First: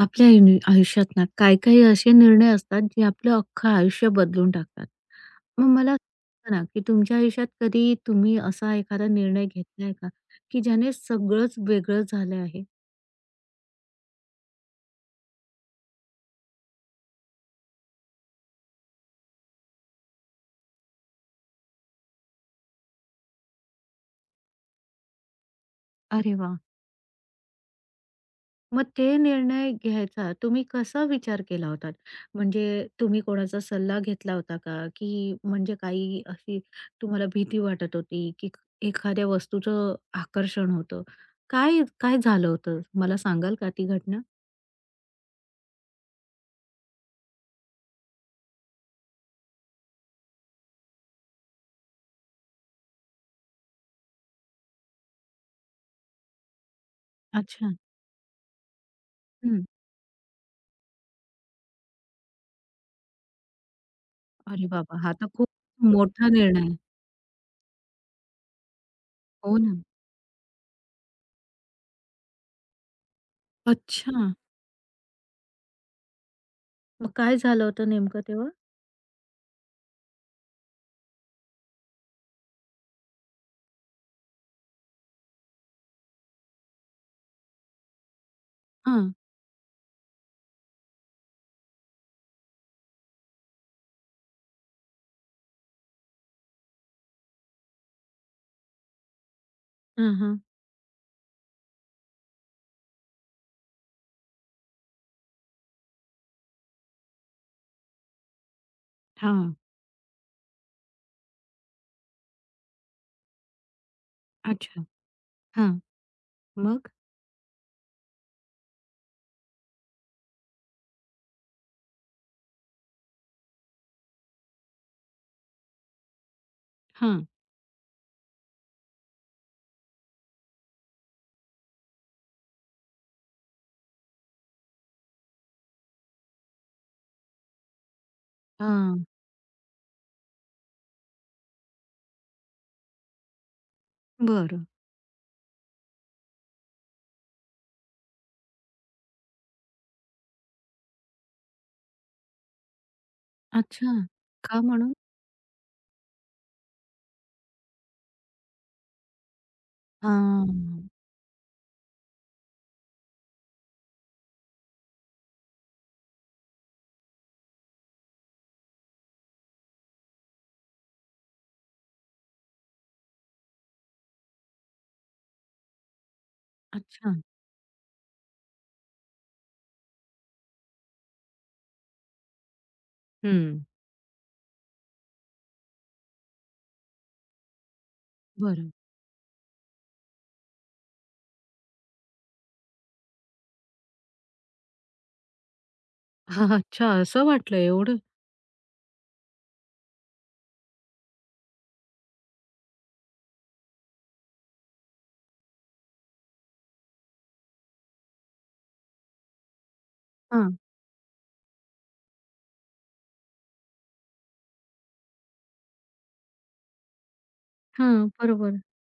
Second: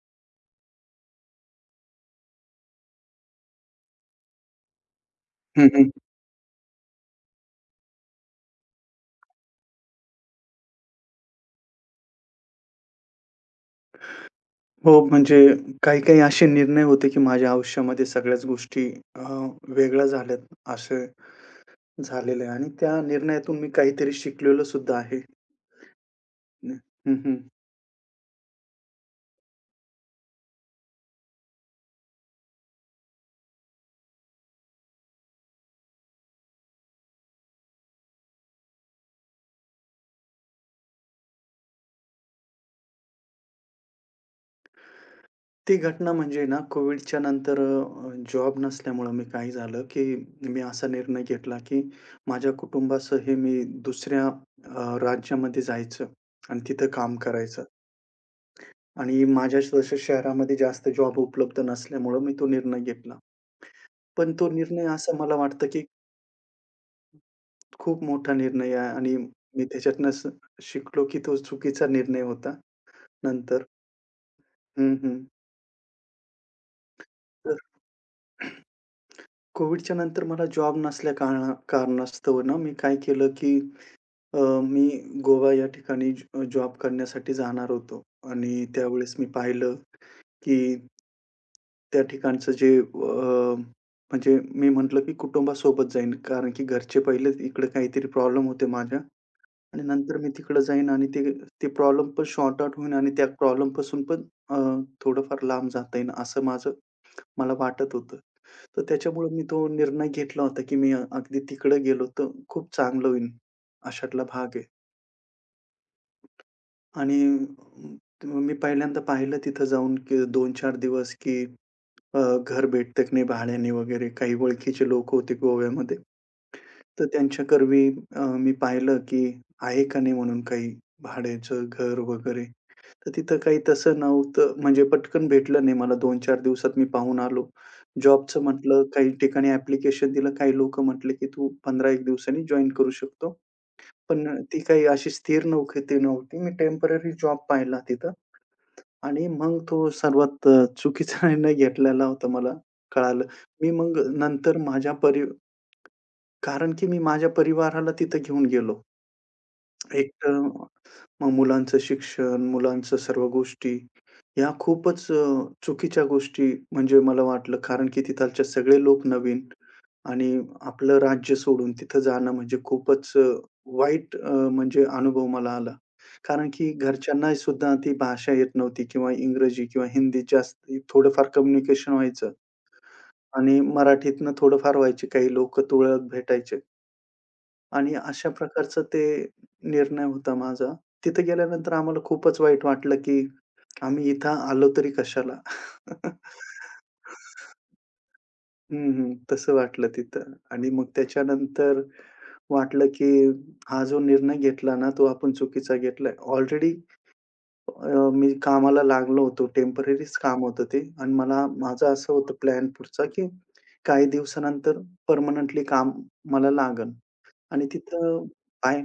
आपल्या आयुष्यात ना काही-काही असे निर्णय असतात, जे आपलं अख्खं आयुष्य बदलून टाकतात. मग हं, हं. मला सांगा ना, की तुमच्या आयुष्यात कधी तुम्ही असा एखादा निर्णय घेतलाय का, की ज्याने सगळंच वेगळं झालं आहे? हो, म्हणजे काही-काही असे निर्णय होते, की माझ्या आयुष्यामध्ये सगळ्याच गोष्टी अ, वेगळ्या झाल्यात, असं झालेलं आहे आणि त्या निर्णयातून मी काहीतरी शिकलेलो सुद्धा आहे. अरे वाह! हं, हं. मग ते निर्णय घ्यायचा तुम्ही कसा विचार केला होता? म्हणजे तुम्ही कोणाचा सल्ला घेतला होता का? की म्हणजे काही अशी तुम्हाला भीती वाटत होती, की एखाद्या वस्तूचं आकर्षण होतं? काय काय झालं होतं? मला सांगाल का ती घटना? ती घटना म्हणजे ना कोविडच्या नंतर जॉब नसल्यामुळं मी काय झालं, की मी असा निर्णय घेतला, की माझ्या कुटुंबासह मी दुसऱ्या राज्यामध्ये जायचं आणि तिथं काम करायचं अच्छा. आणि माझ्या हं. तसं शहरामध्ये जास्त जॉब उपलब्ध नसल्यामुळं मी तो निर्णय घेतला. पण तो अरे निर्णय बाबा! हा असा तर मला खूप वाटतं, की मोठा निर्णय आहे. खूप मोठा निर्णय आहे आणि हो मी ना. त्याच्यातनं शिकलो, की तो चुकीचा निर्णय होता नंतर. अच्छा. हं, हं. मग काय तर झालं होतं नेमकं तेव्हा? कोविडच्या नंतर मला जॉब नसल्या कारणास्तव ना, मी काय केलं, की अ, मी गोवा या ठिकाणी जॉब करण्यासाठी जाणार होतो आणि हां. त्यावेळेस मी पाहिलं, की त्या ठिकाणचं जे म्हणजे मी म्हटलं, की कुटुंबासोबत जाईन कारण की घरचे पहिले इकडे काहीतरी प्रॉब्लेम होते माझ्या. आणि हां, नंतर मी हां. तिकडं जाईन आणि ते ते प्रॉब्लेम पण सॉर्ट आउट होईन आणि त्या प्रॉब्लेमपासून पण अ, थोडंफार लांब जाता येईल असं माझं मला वाटत होतं. तर त्याच्यामुळे मी हां. तो निर्णय घेतला होता, की मी अगदी तिकडं गेलो तर खूप चांगलं होईल. अशातला भाग आहे. अच्छा. हां. मग? आणि मी पहिल्यांदा पाहिलं तिथं जाऊन, की 2-4 दिवस, की अ, घर भेटतं की नाही भाड्याने वगैरे. काही ओळखीचे लोक होते गोव्यामध्ये. तर हां. त्यांच्याकरवी मी पाहिलं, की आहे का नाही म्हणून काही भाड्याचं घर वगैरे. तर तिथं काही तसं नव्हतं. म्हणजे पटकन भेटलं नाही मला 2-4 दिवसात मी पाहून आलो. जॉबचं म्हटलं हां. काही ठिकाणी ॲप्लिकेशन दिलं. काही लोकं म्हटले, की "तू 15-1 दिवसांनी जॉइन करू शकतो." पण ती बरं. काही अशी स्थिर नोकरी ती नव्हती. मी टेम्पररी जॉब पाहिला तिथं आणि मग तो सर्वात चुकीचा निर्णय घेतलेला होता मला कळालं. मी अच्छा. मग नंतर का माझ्या म्हणून? परि कारण की मी माझ्या परिवाराला तिथं घेऊन गेलो. एक तर हां. मग मुलांचं शिक्षण, मुलांच्या सर्व गोष्टी, ह्या खूपच चुकीच्या गोष्टी म्हणजे मला वाटलं, कारण की तिथालचे सगळे लोक नवीन आणि आपलं राज्य सोडून तिथं जाणं म्हणजे खूपच वाईट म्हणजे अनुभव मला आला. कारण की अच्छा. घरच्यांना सुद्धा ती भाषा येत नव्हती किंवा इंग्रजी किंवा हिंदी जास्त थोडंफार कम्युनिकेशन व्हायचं आणि हं. मराठीतनं थोडंफार व्हायचे. काही लोकं तुरळक भेटायचे. आणि अशा बरं. प्रकारचं ते निर्णय होता माझा. तिथे गेल्यानंतर आम्हाला खूपच वाईट वाटलं, की आम्ही इथं आलो तरी कशाला? अच्छा, असं वाटलं एवढं? हं, हं. तसं वाटलं तिथं आणि मग त्याच्यानंतर वाटलं, की हा जो निर्णय घेतला ना, तो आपण चुकीचा घेतलाय. ऑलरेडी मी कामाला लागलो होतो. टेम्पररीच काम हां. होतं ते आणि मला माझं असं होतं प्लॅन पुढचा, की काही दिवसानंतर परमनंटली काम मला लागेल आणि हां. तिथं बरोबर. काय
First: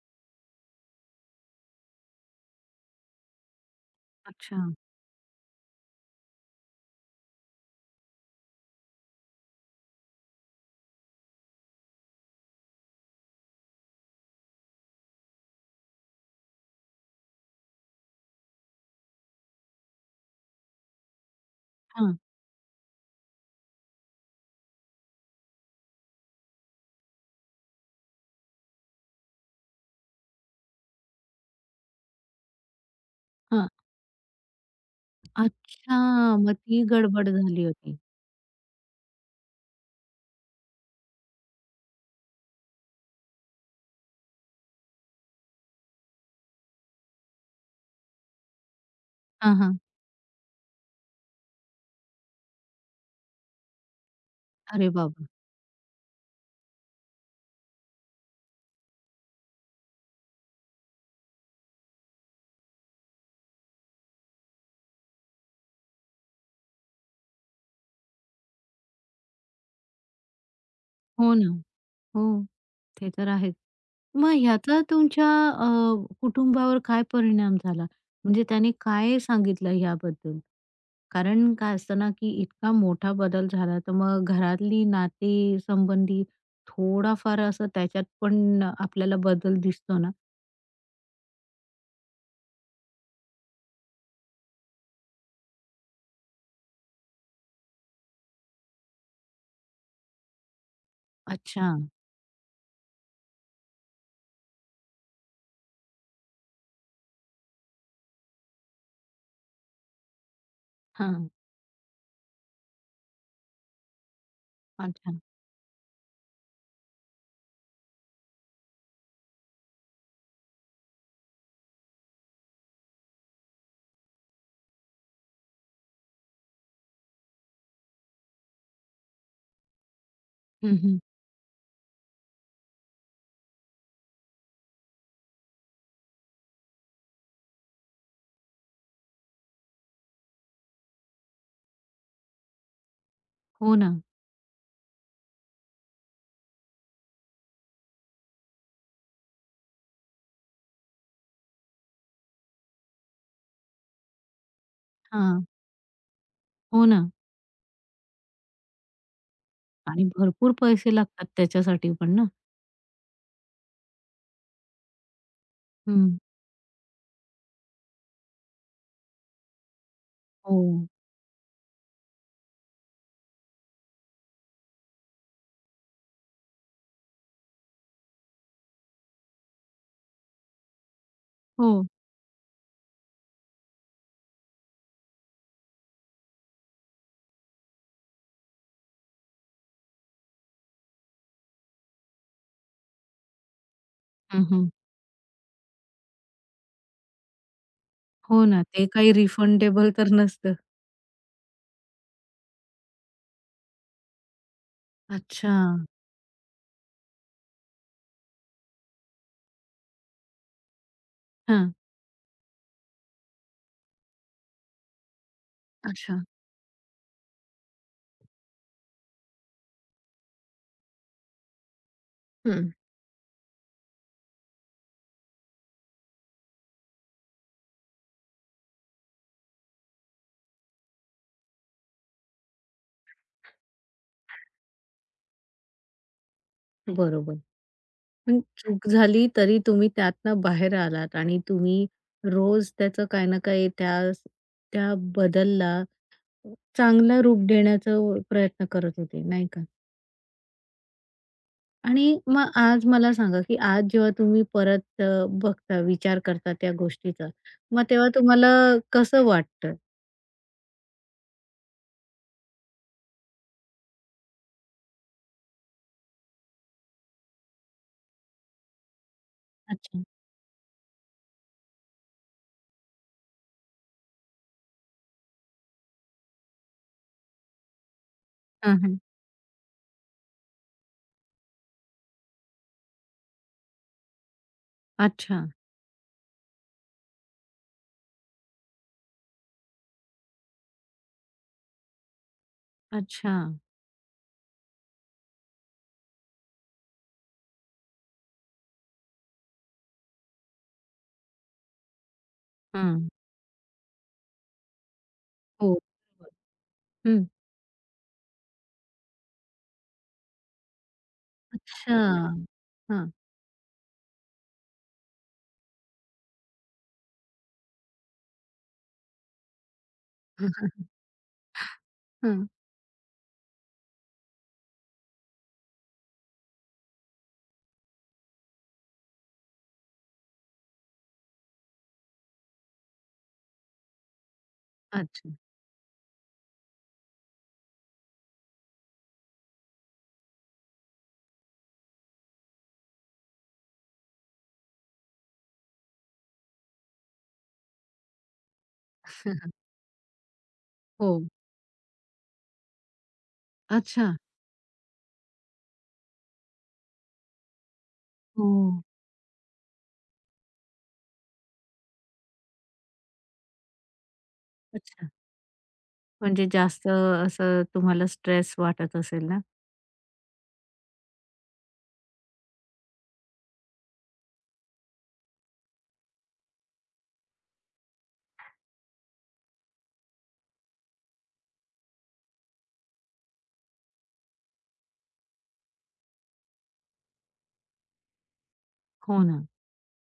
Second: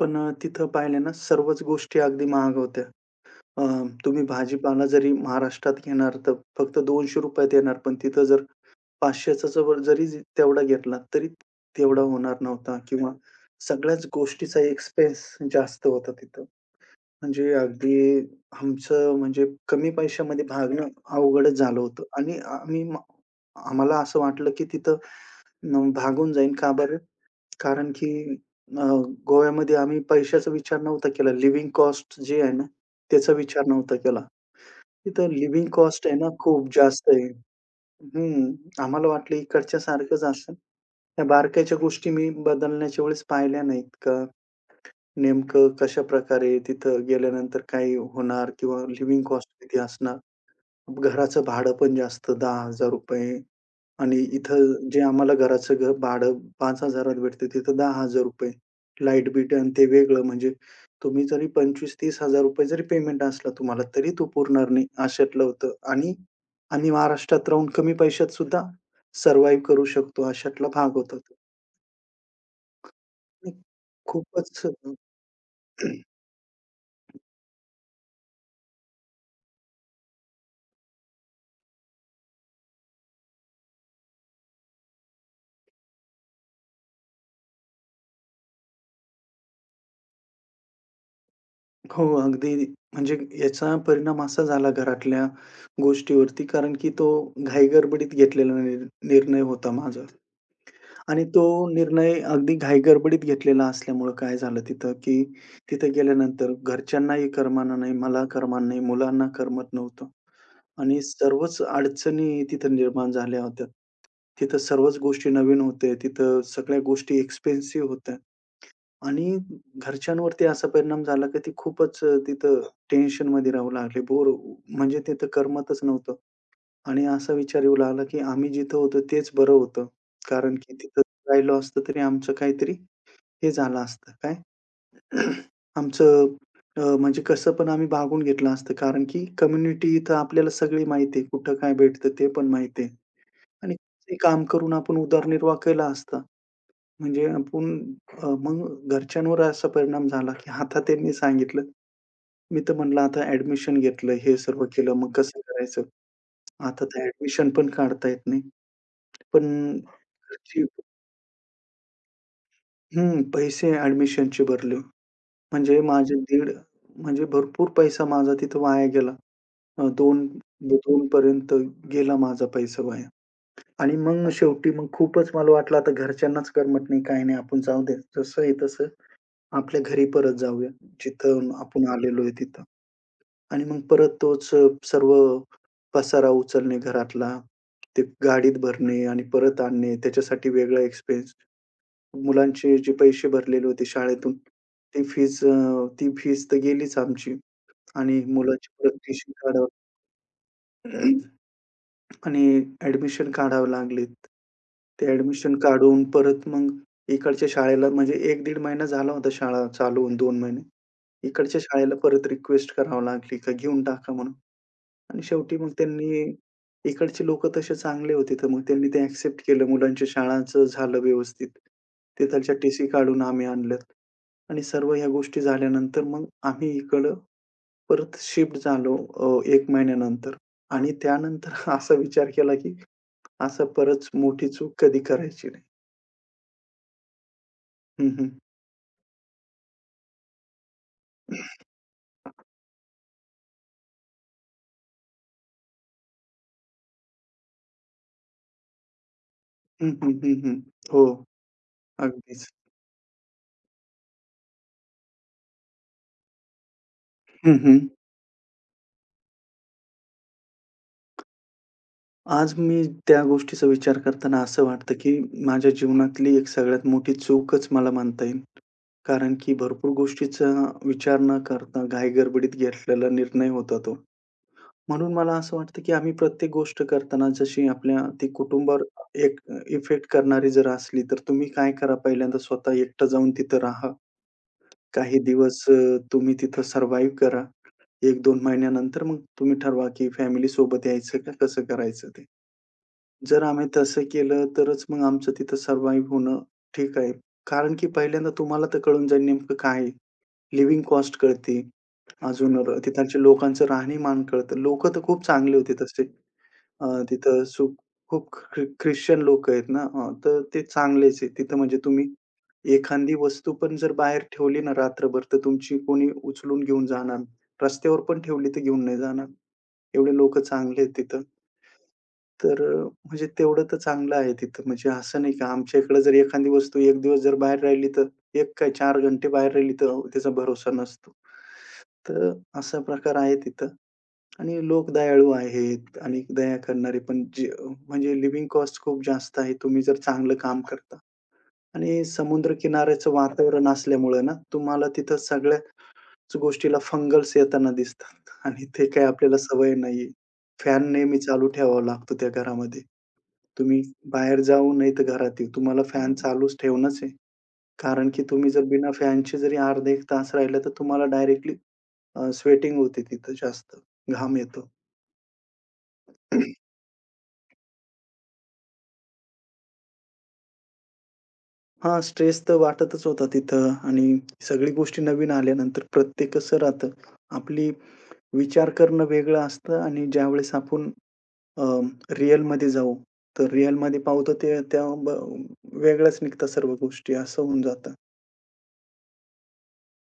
पण तिथं पाहिलं ना सर्वच गोष्टी अगदी महाग होत्या. अ, तुम्ही अच्छा. भाजीपाला जरी महाराष्ट्रात घेणार तर फक्त ₹200 त येणार, पण तिथं जर 500चा जवळ जरी तेवढा घेतला तरी तेवढा होणार नव्हता किंवा सगळ्याच गोष्टीचा एक्सपेन्स जास्त होता तिथं. म्हणजे अगदी आमचं म्हणजे कमी पैशामध्ये भागणं अवघडच झालं होतं हां. आणि आम्हाला असं वाटलं की तिथं भागून जाईन. का बरं? कारण की अ, गोव्यामध्ये आम्ही पैशाचा विचार नव्हता केला. लिव्हिंग कॉस्ट जी आहे ना, त्याचा विचार हां. नव्हता केला. तिथं लिव्हिंग अच्छा. कॉस्ट आहे ना, मग खूप ती जास्त आहे. गडबड झाली होती. हं. आम्हाला वाटलं इकडच्या सारखंच असेल. त्या बारकाईच्या गोष्टी मी बदलण्याच्या वेळेस पाहिल्या नाहीत का नेमकं कशाप्रकारे तिथं गेल्यानंतर काय होणार किंवा लिव्हिंग कॉस्ट हां, किती हां. असणार? घराचं भाडं पण जास्त ₹10,000 आणि इथं अरे जे बाबा! आम्हाला घराचं घर भाडं 5,000 त भेटतं, तिथं ₹10,000 लाईट बिल आणि ते वेगळं. म्हणजे तुम्ही जरी 25-30 हजार 30,000 जरी पेमेंट असला तुम्हाला, तरी तो पुरणार नाही अशातलं होतं. आणि आम्ही महाराष्ट्रात राहून कमी पैशात सुद्धा सर्व्हायव्ह करू शकतो अशातला भाग होता हो तो. ना. हो. ते तर आणि आहेच. मग खूपच ह्याचा तुमच्या कुटुंबावर काय परिणाम झाला? म्हणजे त्याने काय सांगितलं ह्याबद्दल? कारण काय असतं ना, की इतका मोठा बदल झाला, तर मग घरातली नाती संबंधी थोडाफार असं त्याच्यात पण आपल्याला बदल दिसतो ना. हो, अगदी म्हणजे याचा परिणाम असा झाला घरातल्या गोष्टीवरती कारण की तो घाईगडबडीत घेतलेला निर्णय होता माझा. आणि तो अच्छा. निर्णय अगदी घाईगडबडीत घेतलेला असल्यामुळं काय झालं तिथं, की तिथं गेल्यानंतर घरच्यांनाही करमना नाही, मला करमना नाही, मुलांना करमत नव्हतं आणि हां. सर्वच अडचणी तिथं निर्माण झाल्या होत्या. तिथं सर्वच अच्छा. गोष्टी नवीन होत्या. तिथं सगळ्या गोष्टी एक्सपेन्सिव्ह होत्या आणि घरच्यांवरती असा परिणाम झाला, की ती खूपच तिथं टेन्शनमध्ये राहू लागले. म्हणजे तिथं करमतच नव्हतं. आणि असा विचार येऊ लागला, की आम्ही जिथं होतो तेच बरं होतं. कारण की हं, हं. तिथं राहिलो असतो तरी आमचं काहीतरी हे झालं असतं. काय आमचं म्हणजे कसं पण आम्ही भागून घेतलं असतं. कारण की कम्युनिटी इथं आपल्याला सगळी माहिती आहे. कुठं काय भेटतं ते पण माहिती आहे. आणि हो ना. ते काम करून आपण उदरनिर्वाह केला असता. म्हणजे आपण मग घरच्यांवर असा परिणाम झाला, की आता त्यांनी सांगितलं. मी तर म्हणलं आता ॲडमिशन घेतलं, हे सर्व केलं. मग कसं हां. करायचं? आता हो तर ना. ॲडमिशन पण काढता येत नाही. पण आणि भरपूर खर्ची पैसे लागतात त्याच्यासाठी पण ना. हं, पैसे ॲडमिशनचे भरले. म्हणजे माझे हं. 1.5 म्हणजे भरपूर पैसा माझा तिथं वाया गेला. 2 हो. 2 पर्यंत गेला माझा पैसा वाया. आणि मग शेवटी मग खूपच मला वाटलं आता घरच्यांनाच करमत नाही, काही नाही. आपण जाऊ दे. जसं आहे तसं आपल्या घरी परत जाऊया. जिथं हो. आपण आलेलो आहे तिथं. आणि मग परत तोच सर्व पसारा उचलणे घरातला, ते गाडीत भरणे आणि परत आणणे त्याच्यासाठी वेगळा एक्सपेन्स. मुलांचे जे पैसे भरलेले होते शाळेतून, हं, हं. ती फीज ती फीज तर गेलीच आमची आणि हो ना. मुलाची ते परत काही ट्युशन काढावं रिफंडेबल तर नसतं. आणि ॲडमिशन काढावे लागलेत. ते अच्छा. ॲडमिशन काढून परत मग इकडच्या शाळेला म्हणजे 1-1.5 महिना झाला होता शाळा चालू होऊन 2 महिने. इकडच्या हां. शाळेला परत रिक्वेस्ट करावी लागली, का घेऊन टाका म्हणून. आणि शेवटी मग अच्छा. त्यांनी इकडचे लोकं तसे चांगले होते, तर मग त्यांनी ते ॲक्सेप्ट केलं. मुलांच्या शाळांचं झालं व्यवस्थित. तिथालच्या हं, टीसी काढून आम्ही आणल्यात आणि सर्व ह्या गोष्टी झाल्यानंतर मग आम्ही इकडं परत शिफ्ट झालो 1 महिन्यानंतर आणि त्यानंतर असा विचार केला, की असं परत मोठी चूक कधी करायची नाही. बरोबर. हं, हं. पण चूक झाली तरी तुम्ही त्यातनं बाहेर आलात आणि तुम्ही रोज त्याचं काही ना काही त्या त्या बदलला चांगलं रूप देण्याचा प्रयत्न करत होते, नाही का? हं, हं, हं, हं. हो, आणि अगदीच. मग आज मला सांगा, की आज जेव्हा तुम्ही परत बघता, विचार करता त्या गोष्टीचा, हं, हं. मग तेव्हा तुम्हाला कसं वाटतं? आज मी त्या गोष्टीचा विचार करताना असं वाटतं, की माझ्या जीवनातली एक सगळ्यात मोठी चूकच मला म्हणता येईल. कारण की भरपूर अच्छा. गोष्टीचा विचार न करता घाईगडबडीत घेतलेला निर्णय होता तो. म्हणून मला असं वाटतं, की आम्ही प्रत्येक गोष्ट करताना जशी आपल्या ती हां, कुटुंबावर हां. एक इफेक्ट करणारी जर असली, तर तुम्ही काय करा पहिल्यांदा स्वतः एकटं जाऊन तिथं राहा. काही अच्छा, दिवस तुम्ही तिथं सर्व्हाइव्ह करा. 1-2 महिन्यानंतर मग तुम्ही ठरवा, की फॅमिलीसोबत यायचं का कसं करायचं ते. अच्छा. जर आम्ही तसं केलं, तरच मग आमचं तिथं सर्व्हायव्ह होणं ठीक आहे. कारण की पहिल्यांदा तुम्हाला तर कळून जाईल नेमकं काय आहे. लिव्हिंग कॉस्ट कळते. अजून बरोबर. हां. तिथालच्या लोकांचं राहणीमान कळतं. लोकं तर खूप चांगले होते हो. तसे. हं. तिथं सु खूप ख्रिश्चन लोकं आहेत ना, तर ते चांगलेच आहे. तिथं म्हणजे अच्छा. तुम्ही हां. एखादी वस्तू पण जर बाहेर ठेवली ना रात्रभर, तर तुमची कोणी उचलून घेऊन जाणार. रस्त्यावर पण ठेवली तर घेऊन नाही जाणार. एवढे लोकं चांगले आहेत तिथं. हं. तर म्हणजे तेवढं तर चांगलं आहे तिथं. म्हणजे असं नाही का आमच्या इकडे जर एखादी वस्तू 1 दिवस जर बाहेर राहिली, तर 1 काय 4 घंटे बाहेर राहिली, तर त्याचा भरोसा नसतो. तर असा प्रकार आहे तिथं. आणि लोक दयाळू अच्छा. आहेत आणि दया करणारे पण जे म्हणजे लिव्हिंग कॉस्ट खूप जास्त आहे. तुम्ही जर चांगलं काम करता आणि समुद्र किनाऱ्याचं वातावरण असल्यामुळे ना, तुम्हाला तिथं सगळ्याच गोष्टीला फंगल्स येताना दिसतात आणि ते काही आपल्याला सवय नाहीये. फॅन नेहमी हो. चालू ठेवावा लागतो त्या घरामध्ये. तुम्ही अच्छा. बाहेर जाऊ नाही तर घरात येऊ. तुम्हाला फॅन चालूच ठेवणंच आहे. कारण की तुम्ही हो. जर बिना फॅनचे जरी अर्धा 1 तास राहिला, तर तुम्हाला डायरेक्टली स्वेटिंग होते तिथं जास्त. घाम येतो. अच्छा. म्हणजे जास्त असं तुम्हाला स्ट्रेस वाटत असेल ना? हा, स्ट्रेस तर वाटतच होता तिथं आणि सगळी गोष्टी नवीन आल्यानंतर प्रत्येक कसं राहतं, आपली विचार करणं वेगळं असतं आणि ज्यावेळेस आपण अ, रिअलमध्ये जाऊ, तर रिअलमध्ये पाहू तर ते त्या वेगळ्याच निघतात सर्व गोष्टी असं होऊन जातं. हो ना.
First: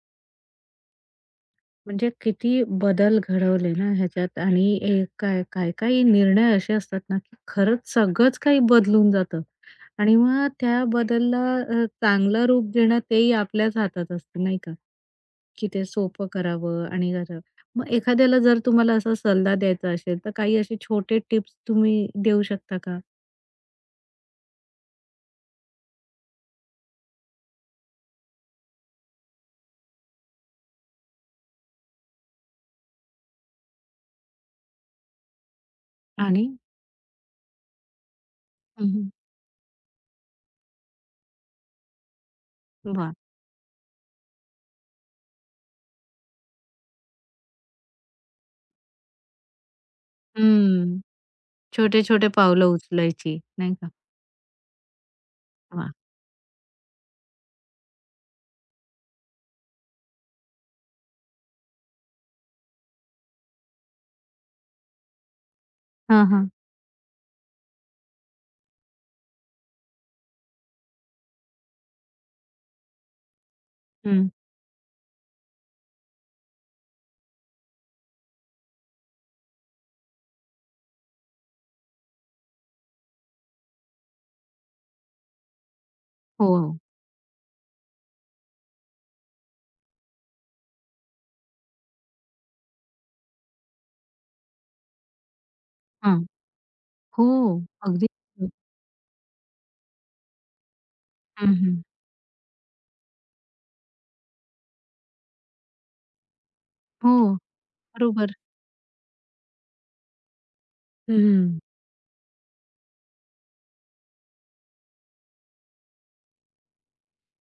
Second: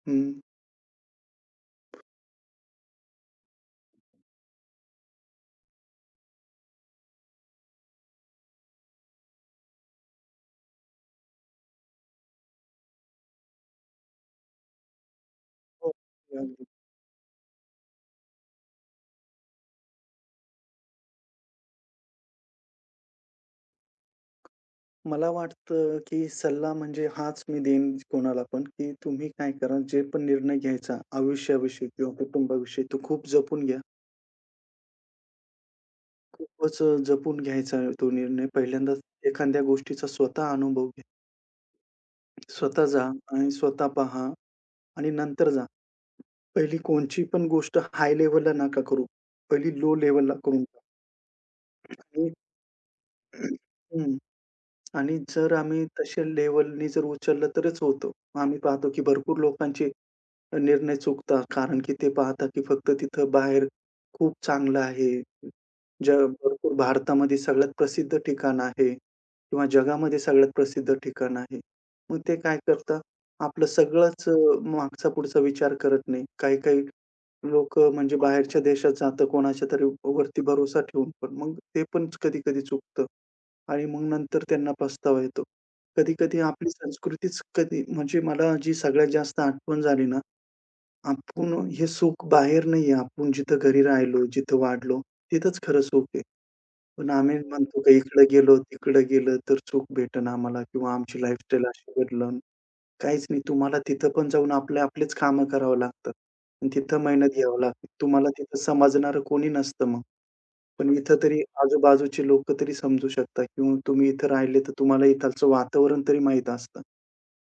हं. म्हणजे किती बदल घडवले ना ह्याच्यात आणि ए काय काही-काही निर्णय असे असतात ना, की खरंच सगळंच काही बदलून जातं आणि मग त्या बदलला चांगलं रूप देणं तेही आपल्याच हातात असतं नाही का? की ते हो, सोपं अगदी. करावं आणि करावं. मग एखाद्याला जर तुम्हाला असा सल्ला द्यायचा असेल, तर काही असे छोटे टिप्स तुम्ही देऊ शकता का? मला वाटतं, की सल्ला म्हणजे हाच मी देईन कोणाला पण, की तुम्ही काय करा, जे पण निर्णय घ्यायचा आयुष्याविषयी किंवा कुटुंबाविषयी तो खूप जपून घ्या. आणि खूपच जपून घ्यायचा तो निर्णय. हं, पहिल्यांदाच हं. एखाद्या गोष्टीचा स्वतः अनुभव घ्या. स्वतः जा वाह! आणि स्वतः पहा आणि नंतर जा. पहिली कोणची पण गोष्ट हाय लेव्हलला नका करू. पहिली लो लेव्हलला करून टाका हं. छोटे-छोटे आणि पावलं उचलायची, नाही का? हं. आणि जर आम्ही वाह! तशा लेव्हलनी जर उचललं तरच होतं. आम्ही पाहतो की भरपूर लोकांचे निर्णय चुकतात. कारण की ते पाहतात की फक्त तिथं बाहेर खूप चांगलं आहे. जग हां, हां. भरपूर भारतामध्ये सगळ्यात प्रसिद्ध ठिकाण आहे किंवा जगामध्ये सगळ्यात प्रसिद्ध ठिकाण आहे. मग ते काय करतात? आपलं हं. सगळंच मागचा-पुढचा विचार करत नाही. काही-काही लोक म्हणजे बाहेरच्या देशात जातं कोणाच्यातरी वरती भरोसा ठेवून पण. मग ते पण कधी-कधी चुकतं आणि मग नंतर त्यांना पस्तावा येतो. कधी-कधी हो, आपली हो. संस्कृतीच कधी म्हणजे मला जी सगळ्यात जास्त आठवण झाली ना आपण हे सुख बाहेर नाहीये. आपण जिथं घरी राहिलो, जिथं वाढलो, तिथंच खरं सुख हां. आहे. पण हो, आम्ही म्हणतो हं. का अगदी. इकडं गेलो, तिकडं गेलं तर सुख भेटेन आम्हाला किंवा आमची हं, लाईफस्टाईल हं. अशी बदलन. काहीच नाही. तुम्हाला तिथं पण जाऊन आपले आपलेच कामं करावं लागतात आणि तिथं हो, मेहनत घ्यावी लागते. तुम्हाला बरोबर. तिथं समजणारं कोणी नसतं मग. पण इथं तरी हं. आजूबाजूचे लोकं तरी समजू शकतात किंवा तुम्ही इथं राहिले तर तुम्हाला इथालचं वातावरण तरी माहीत असतं.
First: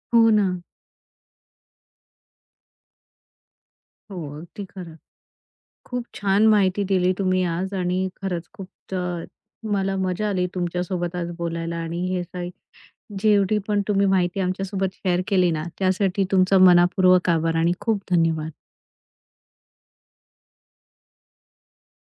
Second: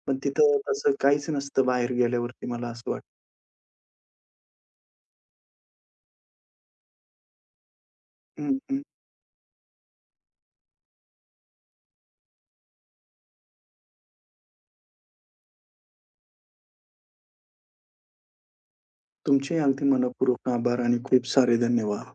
पण हो ना. तिथं तसं काहीच नसतं बाहेर गेल्यावरती मला असं वाटतं. हो, अगदी खरं. खूप छान माहिती दिली तुम्ही आज आणि खरंच हं, हं. खूप अ, मला मजा आली तुमच्यासोबत आज बोलायला आणि हे साई जेवढी पण तुम्ही माहिती आमच्यासोबत शेअर केली ना, त्यासाठी तुमचा मनापूर्वक आभार आणि खूप धन्यवाद. तुमचे अगदी मनःपूर्वक आभार आणि खूप सारे धन्यवाद.